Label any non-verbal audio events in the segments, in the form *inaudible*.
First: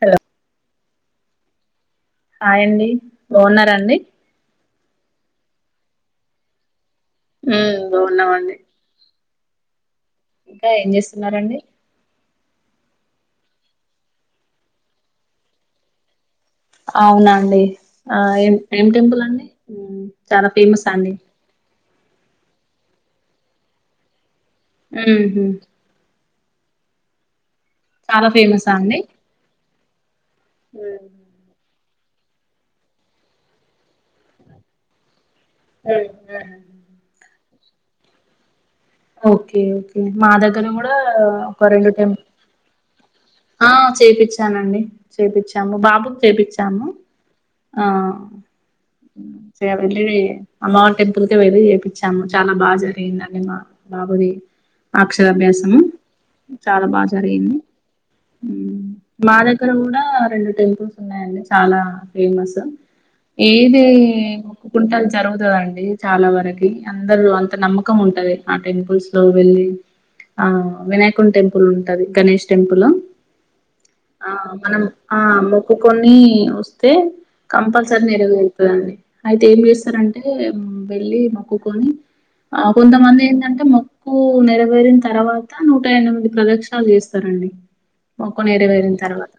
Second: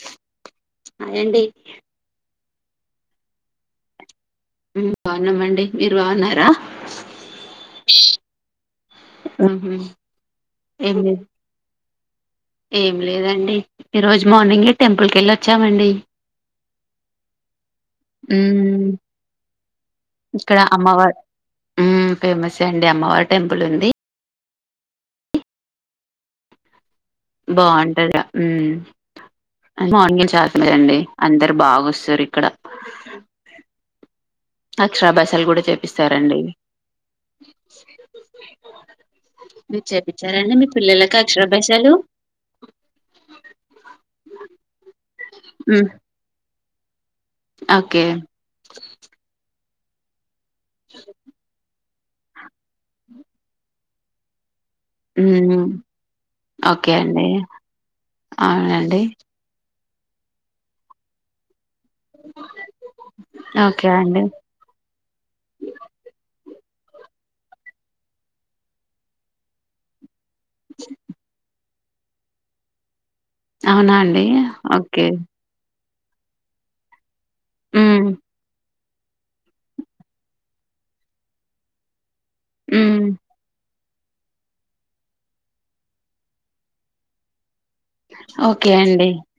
Hello ఏంటిడి అాయడి బాగున్నారాండి బాగున్నామండి మీరు బాగున్నారా బాన్నామండి ఆహా ఇంకా ఏం చేస్తున్నారండి ఏం లేదండి ఈరోజు మార్నింగే టెంపుల్కి వెళ్ళిచ్చామండి అవునండి ఆ ఏం ఉమ్ ఏం టెంపుల్ అండి చాలా ఫేమస్ అండి ఫేమసే అండి అమ్మవారి టెంపుల్ ఉంది ఆ బాగుంటందా చాలా ఫేమసా అండి నన్ దండి అందరు బాగు సరి ఇక్కడ అచ్చ బస్ అసలు కూడా చేపిస్తారండి ఓకే మీరు ఓకే మా చేపించారండి దగ్గర మీ కూడా పిల్లలకి ఒక అక్షరాభ్యాసాలు రెండు టెం ఉమ్, తాము ఓకే చీరబెట్టిరి ఆమ టెంపుల్ కి వెళ్ళి చానా చానా బా జరిగిందది కూడా బబరి ఉమ్, అక్షరాభ్యాసము చాలా ఓకే బాగా అండి జరిగింది అవునండి మా దగ్గర కూడా ఆ రెండు టెంపుల్స్ ఉన్నాయండి చాలా ఫేమస్ ఏది ఓకే అండి కుంటలు జరుగుతుందండి చాలా వరకు అందరూ అంత నమ్మకం ఉంటది ఆ టెంపుల్స్ లో వెళ్ళి ఆ వినాయకుండి టెంపుల్ ఉ ది గణేష్ టెంపుల్ అవునా అండి ఓకే ప కొని వస్తే కంపల్సరీ హ్మ్. నెరువేరుతది అండి అయితే ఏం చేస్తారంటే వెళ్ళి మొక్కుకొని ఆ కొంత హ్మ్. మంది మొక్కు నెరవేరిన తర్వాత నూట ఎనిమిది ప్రదక్షణాలు చేస్తారండి ఒకు ఓకే నెరవేరిన అండి. తర్వాత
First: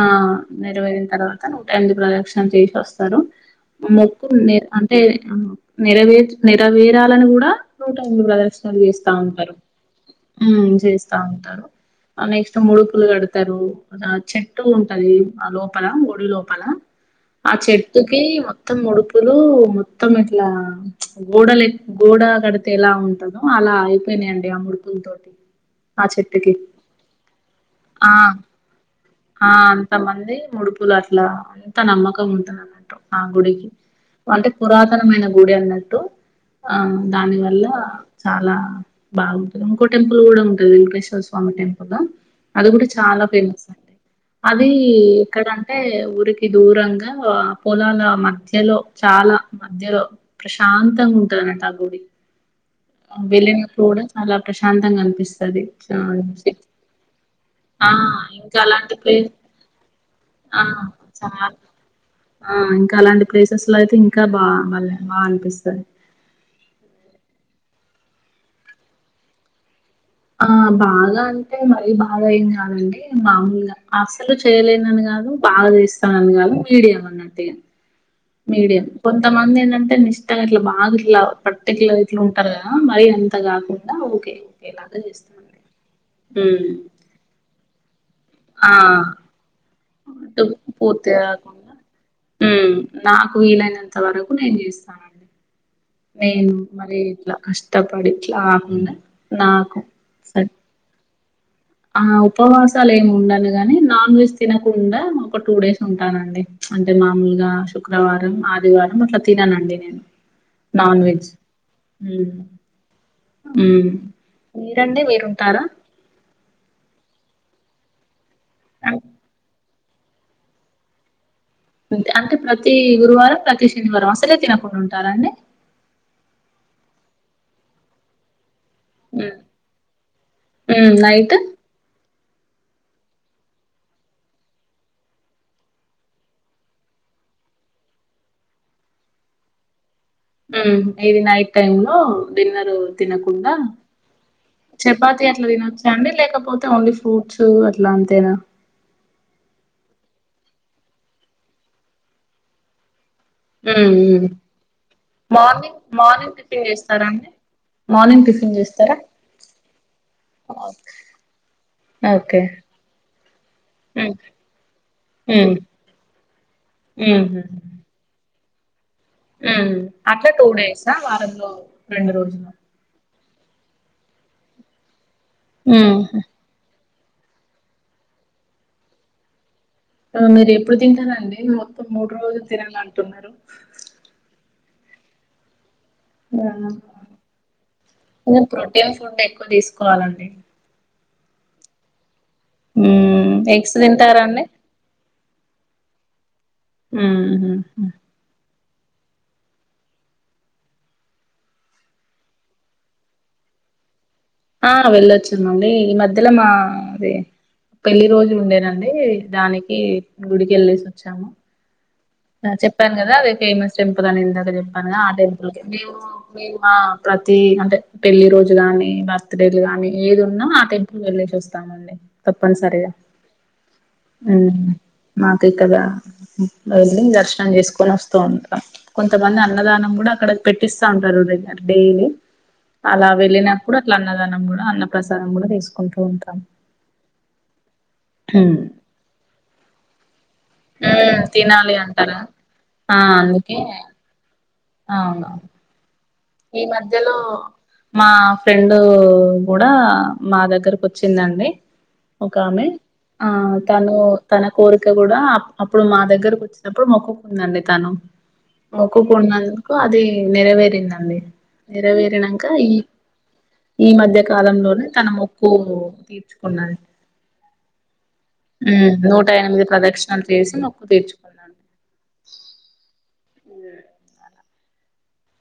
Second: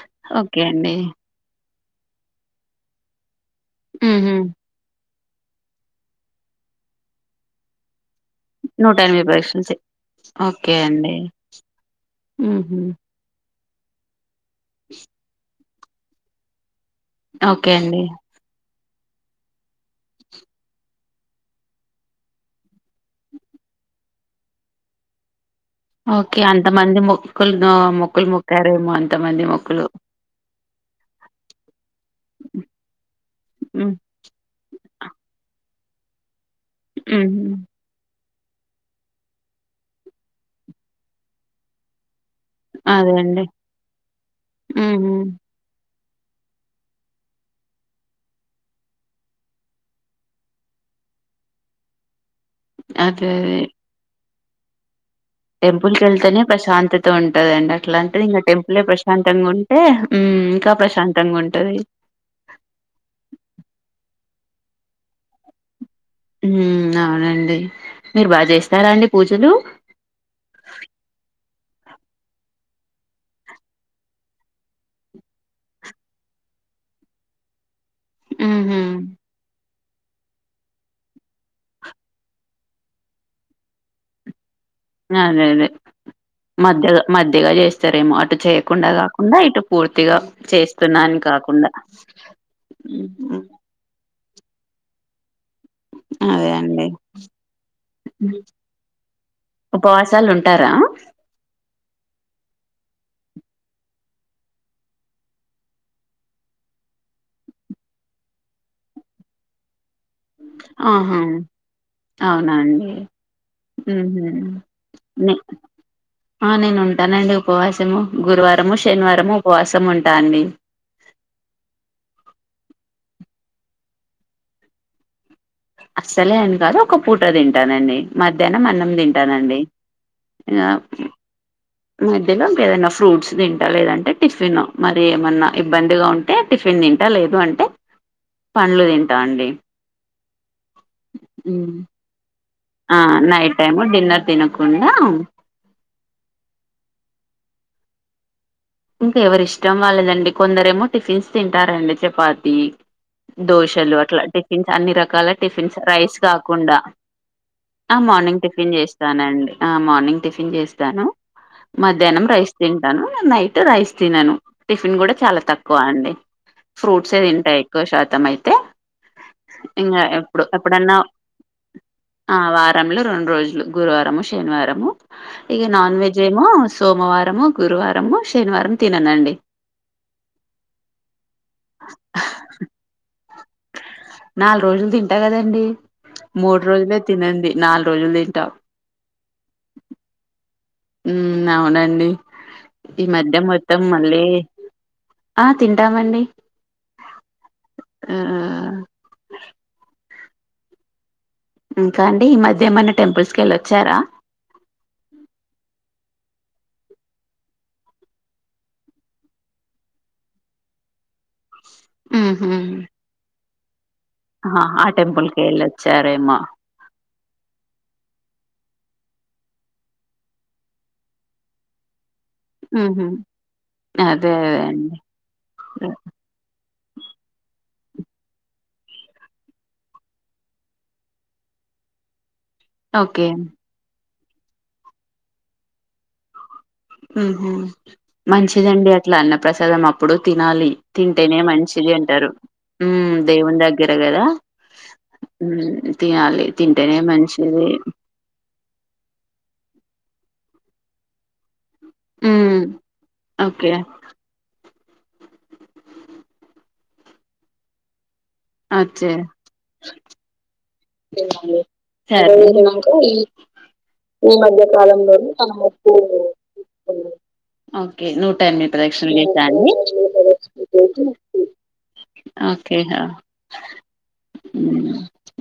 ఆ ఓకే అండి. నెరవేరిన తర్వాత ప్రదక్షణలు చేసి వస్తారు మొక్కు హుహు. నీ అంటే నెరవేరు నెరవేరాలని కూడా నూట చేస్తా ఉంటారు పరీక్షలు చే ఓకే అండి. చేస్తా ఉంటారు నెక్స్ట్ హుహు. ముడుపులు కడతారు ాచ్చ చ ఉంటుయి ఆ లో పల గుడి లోపాల ఆ ఓకే చెట్టు అండి. కి మొత్తం ఉడుపులు మొత్తం ఇట్లా గోడలు గోడ కడితే ఎలా ఉంట అలా అయిపోయినాయంండి ఆ ముడుపుల తోటి ఓకే అంతమంది మొక్కులు ఆ మొక్కలు మొక్కారేమో అంతమంది ఆ మొక్కులు. అంత మంది ముడుపులు అట్లా అంత నమ్మకం ఉంటుంది అన్నట్టు ఆ గుడికి హ్మ్. అంటే పురాతనమైన గుడి అన్నట్టు త ఆ దాని హుహు. వల్ల చాలా బాగుంటది ఇంకో టెంపుల్ కూడా ఉంటది వెంకటేశ్వర స్వామి టెంపుల్ అది కూడా చాలా ఫేమస్ అండి అది హుహు. ఎక్కడ అంటే ఊరికి దూరంగా పొలాల మధ్యలో చాలా మధ్యలో ప్రశాంతంగా ఉంటాది అండి ఆ గుడి అదే వెళ్ళినప్పుడు కూడా అలా ప్రశాంతంగా అనిపిస్తుంది టెంపుల్ క వెళ్తేనే ప్రశాంతత ఉంటదండి ఆ అట్లా అంటే ఇంకా టెంపులే అలాంటి ప్లేస్ ప్రశాంతంగా ఉంటే ఆ ఇంకా ప్రశాంతంగా చాలా ఉంటంది ఆ ఇంకా అలాంటి ప్లేసెస్ లో అయితే *unintelligible* హ్మ్. అవునండి. మీరు బాగా చేస్తారా అండి పూజలు ఆ బాగా అంటే మళీ బాగా ఏం కాదండి మామూలుగా అసలు చేయలేనని కాదు బాగా చేస్తానని కాదు మీడియం అన్నట్టుగా హుహు. మీడియం కొంతమంది ఏంటంటే అ ఇష్టంగా అట్లా బాగాట్లా పర్టికలర్ ఇట్లా ఉంటారు కదా మరీ అంత కాకుండా ఓకే ఓకేలాగా అదే చేస్తానండి అదే ఉమ్ మధ్యగా మధ్యగా చేస్త సరేమ ఇటు ఆ చేయకుండా కాకుండా ఇటు పూర్తిగా అటు చేస్తున్నాను పూర్తిగా కాకుండా ఉమ్ నాకు వీలైనంత వరకు నేను చేస్తానండి అదే నేను అండి మరిట్లా కష్టపడిట్లా అన్న నాకు ఉపవాసాలు సర ఉంటారా ఆ ఉపవాసాలు ఏమి ఉండను గాని నాన్ వెజ్ తినకుండా ఒక టూ డేస్ ఉంటానండి అంటే మామూలుగా శుక్రవారం ఆదివారం అట్లా తిననండి నేను నాన్ ఆహా వెజ్ అవునండి మ్మ్ మీరండి మీరు ఉంటారా ఎంటానండి ఉపవాసము గురువారము శనివారము ఉపవాసం మ్మ్ ఉంటా అండి అంటే ప్రతి గురువారం ప్రతి శనివారం అసలే తినకుండా ఉంటారాండి అస్సలే అంని కాదు ఒక పూట తింటానండి మధ్యాహ్నం అన్నం తింటానండి ఇగ మ్మ్ నైట్ మధ్యలో ఇంక ఏదైనా ఫ్రూట్స్ తింటా లేదంటే టిఫిన్ మరి ఏమన్నా ఇబ్బందిగా ఉంటే టిఫిన్ తింటా లేదు అంటే పండ్లు తింటా అండి ఇది నైట్ హ్మ్. టైమ్ లో డిన్నర్ ఆ తినకుండా నైట్ టైము డిన్నర్ తినకుండా చపాతి అట్లా తినచ్చా అండి లేకపోతే ఓన్లీ ఫ్రూట్స్ అట్లా తినా ఇంకా ఎవరి ఇష్టం వాళ్ళదండి కొందర ఏమో టిఫిన్స్ తింటారండి చపాతి మ్మ్ దోశలు అట్లా మ్మ్ టిఫిన్స్ అన్ని రకాల tiffins morning rice morning tiffin కాకుండా చేస్తారా అండి ఆ మార్నింగ్ టిఫిన్ చేస్తానండి ఆ మార్నింగ్ టిఫిన్ చేస్తాను మధ్యాహ్నం ఓకే రైస్ తింటాను నైట్ రైస్ ఉమ్ తినను టిఫిన్ కూడా చాలా ఉమ్ తక్కువ అండి ఫ్రూట్స్ ఏ ఉమ్ తింటాయి ఎక్కువ శాతం అయి తే అట్లా టూ డేస ఆ వారంలో రెండు ఆ రోజులు వారంలో రెండు రోజులు గురువారము శనివారము ఇక నాన్ ఉమ్. వెజ్ ఏేమో సోమవారము గురువారము శనివారం తిననండి మీరు ఎప్పుడు తింటాంది మొత్తం మూడు రోజులు తినాను అంటున్నారు నాలుగు రోజులు తింటా కదండి ఆ, మూడు రోజులే తినండి నాలుగు రోజులు ఇంకా తింటాం ప్రోటీన్ ఫుడ్ ఎక్కువ తీసుకోవాలండి మ్మ్ అవునండి ఈ ఉమ్ మధ్య ఎగ్స్ మొత్తం తింటారా మళ్ళీ అండి? ఆ తింటామండి. ఊ హు హు ఆ ఇంకా అండి? ఈ మధ్య ఏమన్న టెంపుల్స్ కి వెళ్ళొచ్చారా? ఆ వెళ్ళొచ్చినండి. ఈ మధ్యలో మా ది పెళ్లిి రోజు ఉండేనండి, దానికి గుడికి యేళ్ళేసి వచ్చాము. ఆ ఉహు చెప్పాన్ గదా అదే ఫేమస్. టెంపుల్ అని ఇందాక ఆహా చెప్పనుగా, ఆ కి టెంపుల్ కే. వెళ్ళొచ్చారేమో ఆ ప్రతి అంటే పెళ్లిి రోజు గాని ర్త్ డేడ్లు గానీ ఏది ఉన్నా ఆ టెంపుల్ ఏళ్లేసోస్తామండి. తప్పనిసరిగా, ఉహు అదే అదే ఉమ్ అండి మాకే కదా. దర్శనం జేసుకొని వస్తూ ఉంటామ్, కొంతమంది అన్నదానం గుడా అక్కడే పెట్టిస్తా అంటరు రె డైలీ. అలా ఓకే వెళ్ళినప్పుడు అట్లన్ అన్నదానం గూడ అన్న ప్రసాదం గూడ తీసుకుంటూ ఉంటాం. ఉమ్ హుమ్, ఉమ్. మంచిదండి అట్లా అన్న ప్ర్రసాదం అప్పుడు తినాలి. ఉమ్, తింటేనే నె తినాలి మంచిది అంటారా అంటరు, ఉమ్ దేవుని దగ్గర గదా. అవునవున్ ఈ తింటేనే మధ్యలో మంచిది మా ఫ్రెండ్ డు గుడా మా దగ్గరకు వచ్చిందండి. ఉమ్ ఒకామె, ఆ ఓకే తను తన కోరి ఇట్ల గుడా అప్ అప్పుడు మా దగ్గరకు వచ్చినప్పుడు మొక్కుకుందండి తను. అచ్చే మొక్కుకున్నందుకు అదీ నెరవేరిందన్ సరే, ఈ మధ్య కాలంలోనే తన మొక్కు తీర్చుకున్నది ఓకే నూట ఎనిమిది ఉమ్, ప్రదక్షిలు నూట చేసా ఎనిమిది అండీ? ప్రదక్షిణలు చేసి మొక్కు తీర్చుకున్నాను ఓకే. ఉమ్,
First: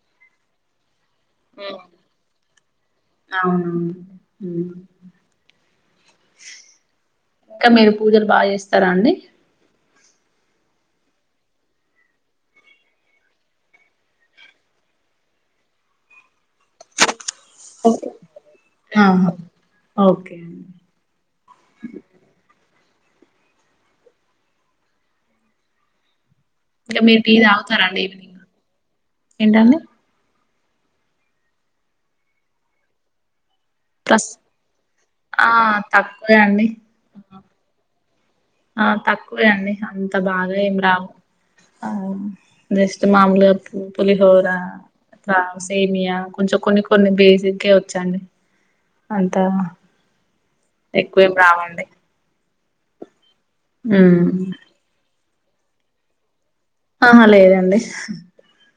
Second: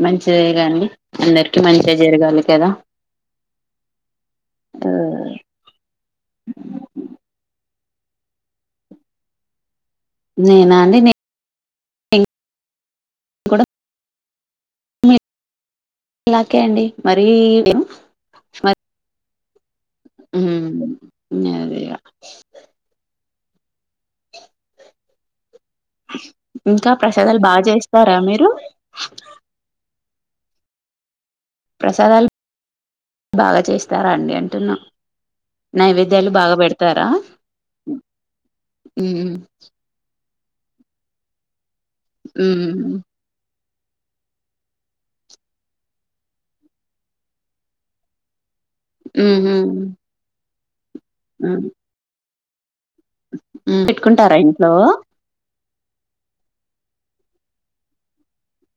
మన్ చేయగండి. అందరికి ఉమ్, మంచే జరగాలి కదా. అవునవును ఉమ్. ఇంక మీరు పూజలు బాగా చేస్తారా అండీ? నేనా అండి నే నేన్ కూడ మీలాగే అండి. ఓకే ఆహా *unintelligible* ఓకే అండి. అదే ఇంకా మీరు టీ ప్రసాదాలు బాగా తాగుతారా అండి జేస్తారా ఈవినింగ్ మీరు? ఏంటండి ప్రసాదాల్ బాగా చేస్తారా ప్రస్ అండి అంటున్నా ఆ నైవేద్యాలు తక్కువే బాగా అండి పెడతారా ఆ ఉమ్ తక్కువే అండి అంతే బాగా ఏం రావు ఆ ఉమ్ రెస్ట్ మామూలెత్ పులిహోర అట్లా సేమియా కొంచెం కొన్ని కొన్ని బేసిక్కె ఏ వచ్చండి అంత ఉమ్ హూ ఎక్కువేం రావండి ఉ ఉమ్ పెట్టుకుంటారా ఇంట్లో ఆహా లేదండి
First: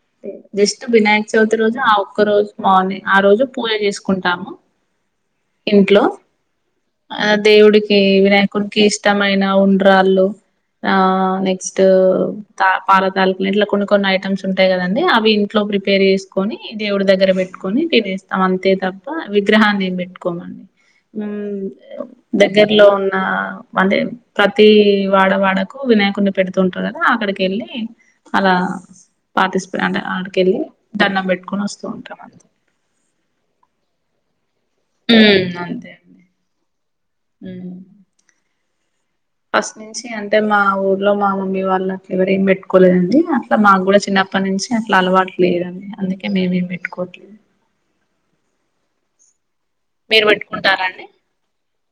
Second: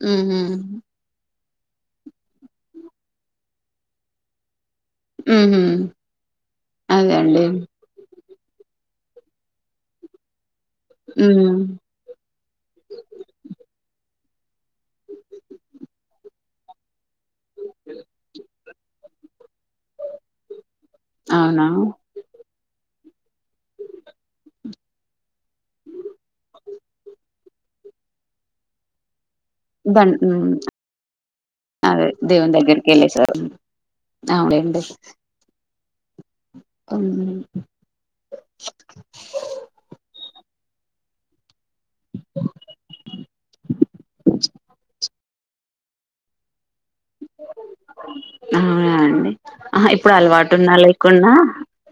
హుహు. జస్ట్ వినయాక్ చవితి రోజు ఆ ఒక్క రోజు మార్నింగ్ ఆ రోజు పూజ చేసుకుంటాము హుహు. ఇంట్లో అదే ఆ అండి. దేవుడికి వినాయాక్ కునికి ఇష్టమైన ఉండ్రాళ్ళు ఆ హ్మ్. నెక్స్ట్ పారతాలలు ఇట్లా కొన్ని కొన్ని ఐటమ్స్ ఉంటాయి కదండి అవి ఇంట్లో ప్రిపేర్ చేసుకొని దేవుడి దగ్గర దగ్గర పెట్టుకొని తినేస్తాం అంతే తప్ప విగ్రహాన్ని ఎమ్ పెట్టుకోమండి అవునా? దగ్గరలో ఉన్న ఆ వందే ప్రతి వాడ వాడ కు వినాయకుడిని పెడుతతు ఉంటారు కదా అక్కడికి నీ అలా పాతిసుక్ దన్ హ్మ్. ఆడికెళ్ళి దండం పెట్టుకొని వస్తూ అదే ఉంటాం అంతె అవన్ ఆడ్ ఉమ్మ్ అంతే ఉమ్ మ్మ్ ఫస్ట్ నుంచి అంటే మా ఊర్లో మా మమ్మీ వాళ్ళు అ ఎవరు ఏం పెట్టుకోలేదండి అట్లా మాకు కూడా చిన్నప్పటి నుంచి అట్లా అలవాటు లేదండి అందుకే మేమేం పెట్టుకోమ్ అవునా అండి ఆ ఇప్పుడు మీరు అలవాటు ఉన్నా పెట్టుకుంటారా అండి లేకున్నా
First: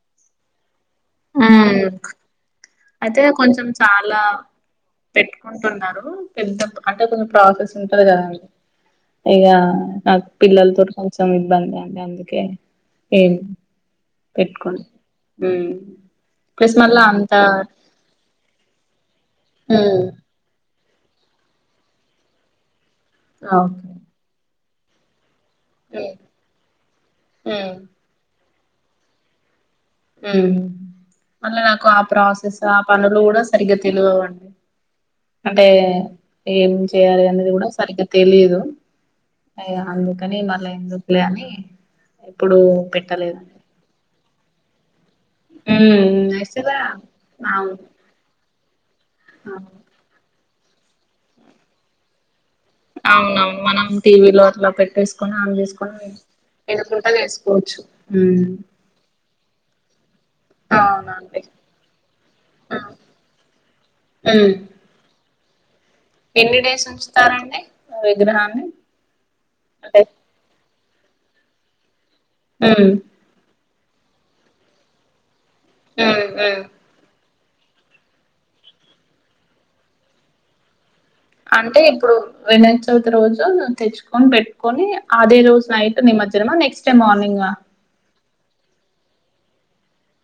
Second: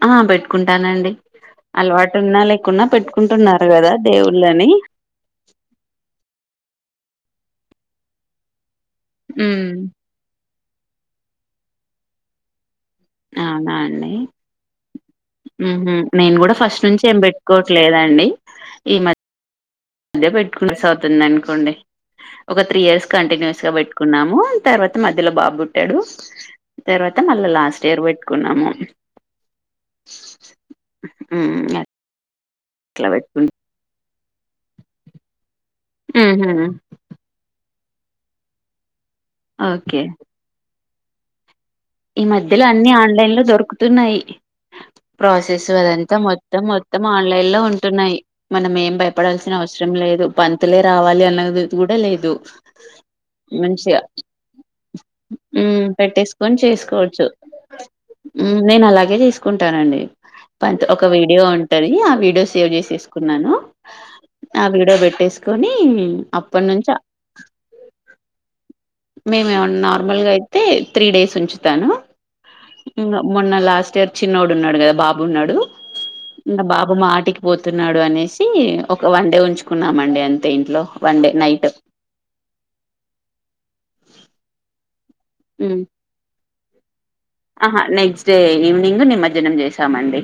ఆ పెట్టుకుంట్ టానండి మ్మ్ అలవాటు ఉన్నా లేకున్నా అయితే కొంచెం పెట్టుకుంటున్నారు గదా చాలా దేవుళ్ళని. పెట్టుకుంటున్నారు పెద్ ఇంత పాంట కొంచెం ప్రాసెస్ ఉంటంది కదాండి ఇకా హ్మ్. *unintelligible* పిల్లలతో కొంచెం ఇబ్బంది అండి అందుకే ఏం అవునా అండి పెట్టుకోను నేను కూడా ప్లస్ ఫస్ట్ మళ్ళా నుంచి ఏం అంత పెట్ కోట్లేదండి ఈ హూ మిస్ అవుతోంది అనుకొండి ఒక త్రీ ఇయర్ కంటిన్యూస్ గా ఓకే పెట్టుకున్నాము తర్వాత మధ్యలో బాబు పుట్టాడు తర్వాత మళ్ళా లాస్ట్ మ్మ్ ఇయర్ పెట్టుకున్నాము ఉమ్ మళ్ళీ నాకు ఆ ప్రాసెస్ ఆ అట్లా పనులు కూడా పెట్టుకు సరిగ్గా తెలివవండి అడి *unintelligible* అంటే ఉహు ఏం చేయాలి అనేది కూడా సరిగ్గా తెలియదు అయ్య ఓకే అందుకాని మల్ల ఎందు ప లేని ఈ మధ్యలో అన్ని ఆ ప్రాసెస్ అదంతా మొత్తం యాక్చువల్గా మొత్తం ఆన్లైన్ లో అవును ఉంటున్నాయి మన మేం పడాల్సిన అవును అవసరం లేదు పాంతులే రావాలి అన్నది కూడా లేదు అవునవును మనం మంచి టీవీలో అట్లా పెట్టేసుకొని ఆన్ ఉమ్ చేసుకోనీ- - పెట్టేసుకొని చేసుకోవచ్చు నేను అలాగే తీసుకుంటానండి ఒక వీడియో అవునండి ఉంటుంది ఆ వీడియో సేవ్ ఉమ్, చేసిసుకున్నాను ఉమ్. ఆ వీడియో పెట్టే తీసుకొని ఎన్ని డేస్ ఉంచుతారండి విగ్రహాన్ని మేమేమ అంటే నార్మల్గా అయితే త్రీ డేస్ ఉంచుతాను ఉమ్, మొన్న లాస్ట్ చిన్నోడు ఉన్నాడు కదా బాబు ఉన్నాడు ఉమ్, ఉమ్. నా బాబా మా ఆటికి పోతున్నాడు అనేసి ఒక వన్ డే ఉంచుకున్నామ అండి అంతే ఇంట్లో వన్ డే నైట్ అంటే ఇప్పుడు వినయ చవితి రోజు తెచ్చు కోని పెట్టుకొని అదే రోజ ఉమ్ నైట్ నిమర్జనం ఆహ్ నెక్స్ నెక్స్ట్ డే మార్నింగ్ ఆహా నైక్స్ట్ నెక్స్ట్ డే ఈవినింగ్ నిమర్జనం చేసామండి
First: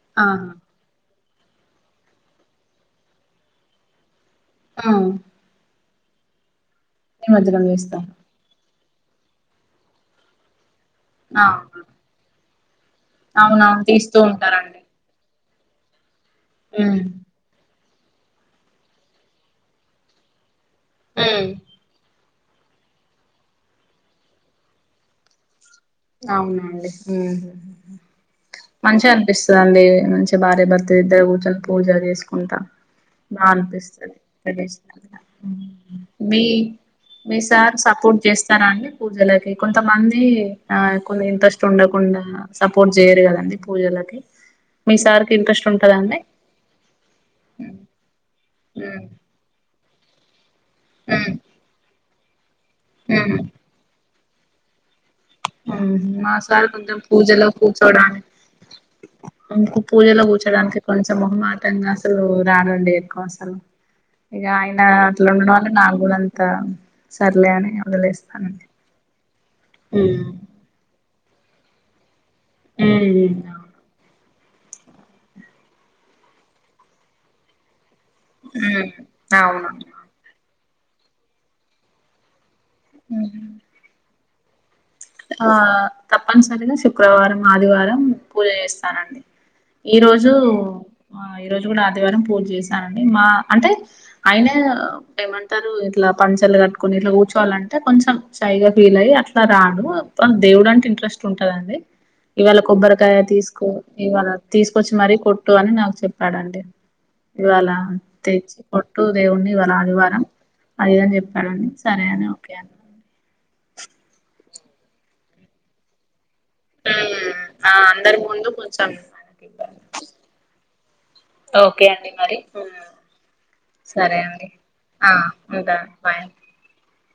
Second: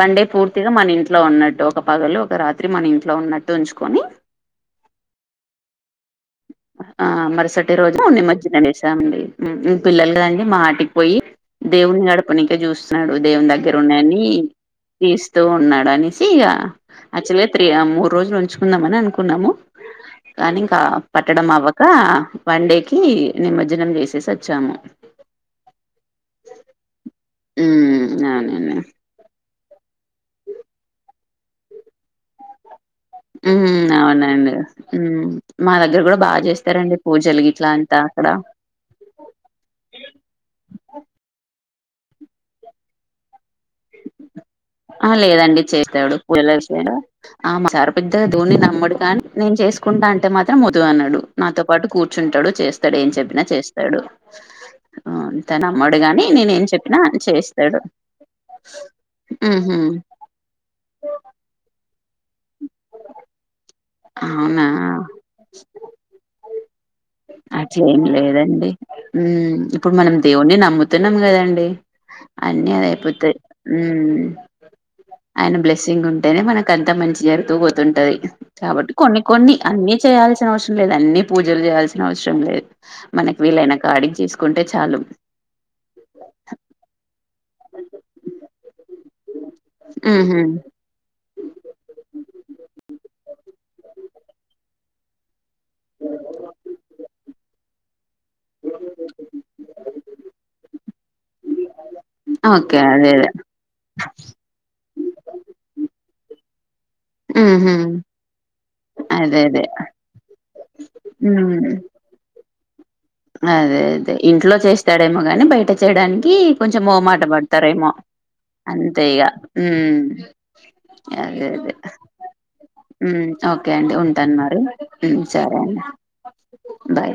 వండే ఆహా పూర్తిగా మని ఇన్ ఇంట్లో ఉన్నట్టు ఒక పగలు ఒక రాత్రి మన ఇంట్లో ఉన్నట్టు ఉంచుకొని ఆ ఆ మరుసటి రోజు చేస్తారు నిమర్జనం చె అండి *inaudible* పిల్లలుగాండి మాటికి పోయి అవును దేవుని గడపని *inaudible* స్తున్నాడు దేవుని దగ్గర అవునవును తీస్తూ ఉన్నాని ఉంటారండి తీ తు ఉన్నాడనిస్ ఇగ ఉమ్ యాక్టుల్ల్య్ త్రి మూడు రోజులు ఉంచుకుందామని అనుకున్నాము కానీ ఇంకా పట్టడం ఉమ్ అవ్వక వన్ డేకి నిమర్జనం చేసేసి వచ్చాము అవునండి హ్మ్ ఉమ్ అవునండి మంచిగా అనిపిస్తుంది అవునండి మంచిగా భార్యభర్త ఇద్దరు కూర్చొని పూజ చేసుకుంటా బా హ్మ్. అనిపిస్తది అవునండి. పూజ చేసినంక హ్మ్. మా దగ్గర గూడా బా మీ జేస్తారండి పూజలు గిట్లా మీసార్ అంతా సపోర్ట్ అక్కడ. చేస్తారా అండి పూజలకి కొంతమంది ఆ కొన్ని ఇంట్రెస్ట్ ఉండకుండా సపోర్ట్ చేయరు కదండి పూజలకి మీ ఆ సార్కి లేదండి ఇంట్రెస్ట్ ఉంటదా చేస్తాడు అండి పూజలు ఆ మా ఉమ్ సార్ పెద్ద దు అమ్మడు కానీ నేను చేసు కుాంటంటే మాద్ మాత్రం వద్దు అన్నాడు ఉమ్ నాతో పాటు కూర్ చుంటడు చేస్ స్తాడు ఏం ఉమ్ చెప్పినా చేస్తాడు అఓ *inaudible* ఆ అంత నమ్మడు గాని మా నేనే ఏం సార్ కొంచెం చెప్పినా పూజలో చేస్తాడు హుహు. ఆమ్కు పూజలో కూర్చోడానికి కొంచం మొహమాటం. అసలు రారండి ఎక్కువ అసలు. ఇగ అవునా! ఆయన అట్ల ఉండడం వల్ల నాకు కూడా అంత సర్లే అని అట్లేం వదిలేస్తానండి. లేదండి. హ్మ్ ఇప్పుడు మనం ఉమ్ దేవున్ని నమ్ముతు న్నం గదండి అన్నీ అదే అయిపోతయి ఉమ్ మ్మ్ ఆయన బ్లెస్సింగ్ ఉంటేనే మనకు అంతా మంచి జరుగుతూ పోతుంటది. ఉమ్ కాబట్టి కొన్ని కొన్ని అన్నీ అవును చేయాల్సిన అవస లేదు అన్నీ పూజలు చేయాల్సిన అవసరం లేద్ మనకి వీలైన కాడికి చేసు కుంటే ఆ తప్పనిసరిగా శుక్రవారం ఆదివారం పూజ చేస్తానండి ఈ రోజు ఉహు ఆ ఈ రోజు కూడా ఆదివారం పూజ చేశానండి మా అంటే ఆయిన ఏమంటారు ఇట్లా పంచలు కట్టుకుని ఇట్లా కూర్చోవాలంటే కొంచెం షై గా ఫీల్ అయి అట్లా రాడు. దేవుడు అంటే ఇంట్రెస్ట్ ఉంటదండి. ఇవాళ ఓకే అదే కొబ్బరికాయ అదే తీసుకో ఇవాళ తీసు కొచ్చి మరీ కొట్టు అని నాకు చెప్పాడండి. ఇవాళ ఉహు తెచ్చి కొట్టు అదే దేవుణ్ణి అదే ఇవాళ ఆదివారం అదీదని ఉమ్ చెప్పాడండి సరే అని కే అన్నానండి అదే అదే ఇంట్లో చేస్తాడేమో గాని బయట చేయడానికి కొంచెం మోమాట ఆ పడతారేమో అందరి ముందు కొంచెం అంతే ఇగా మ్మ్ అదే అదే ఓకే అండి మరి ఓకే అండి సరే ఉంటాను అండి మరి ఆ సరే అండి. ఉంటాను బాయ్ బాయ్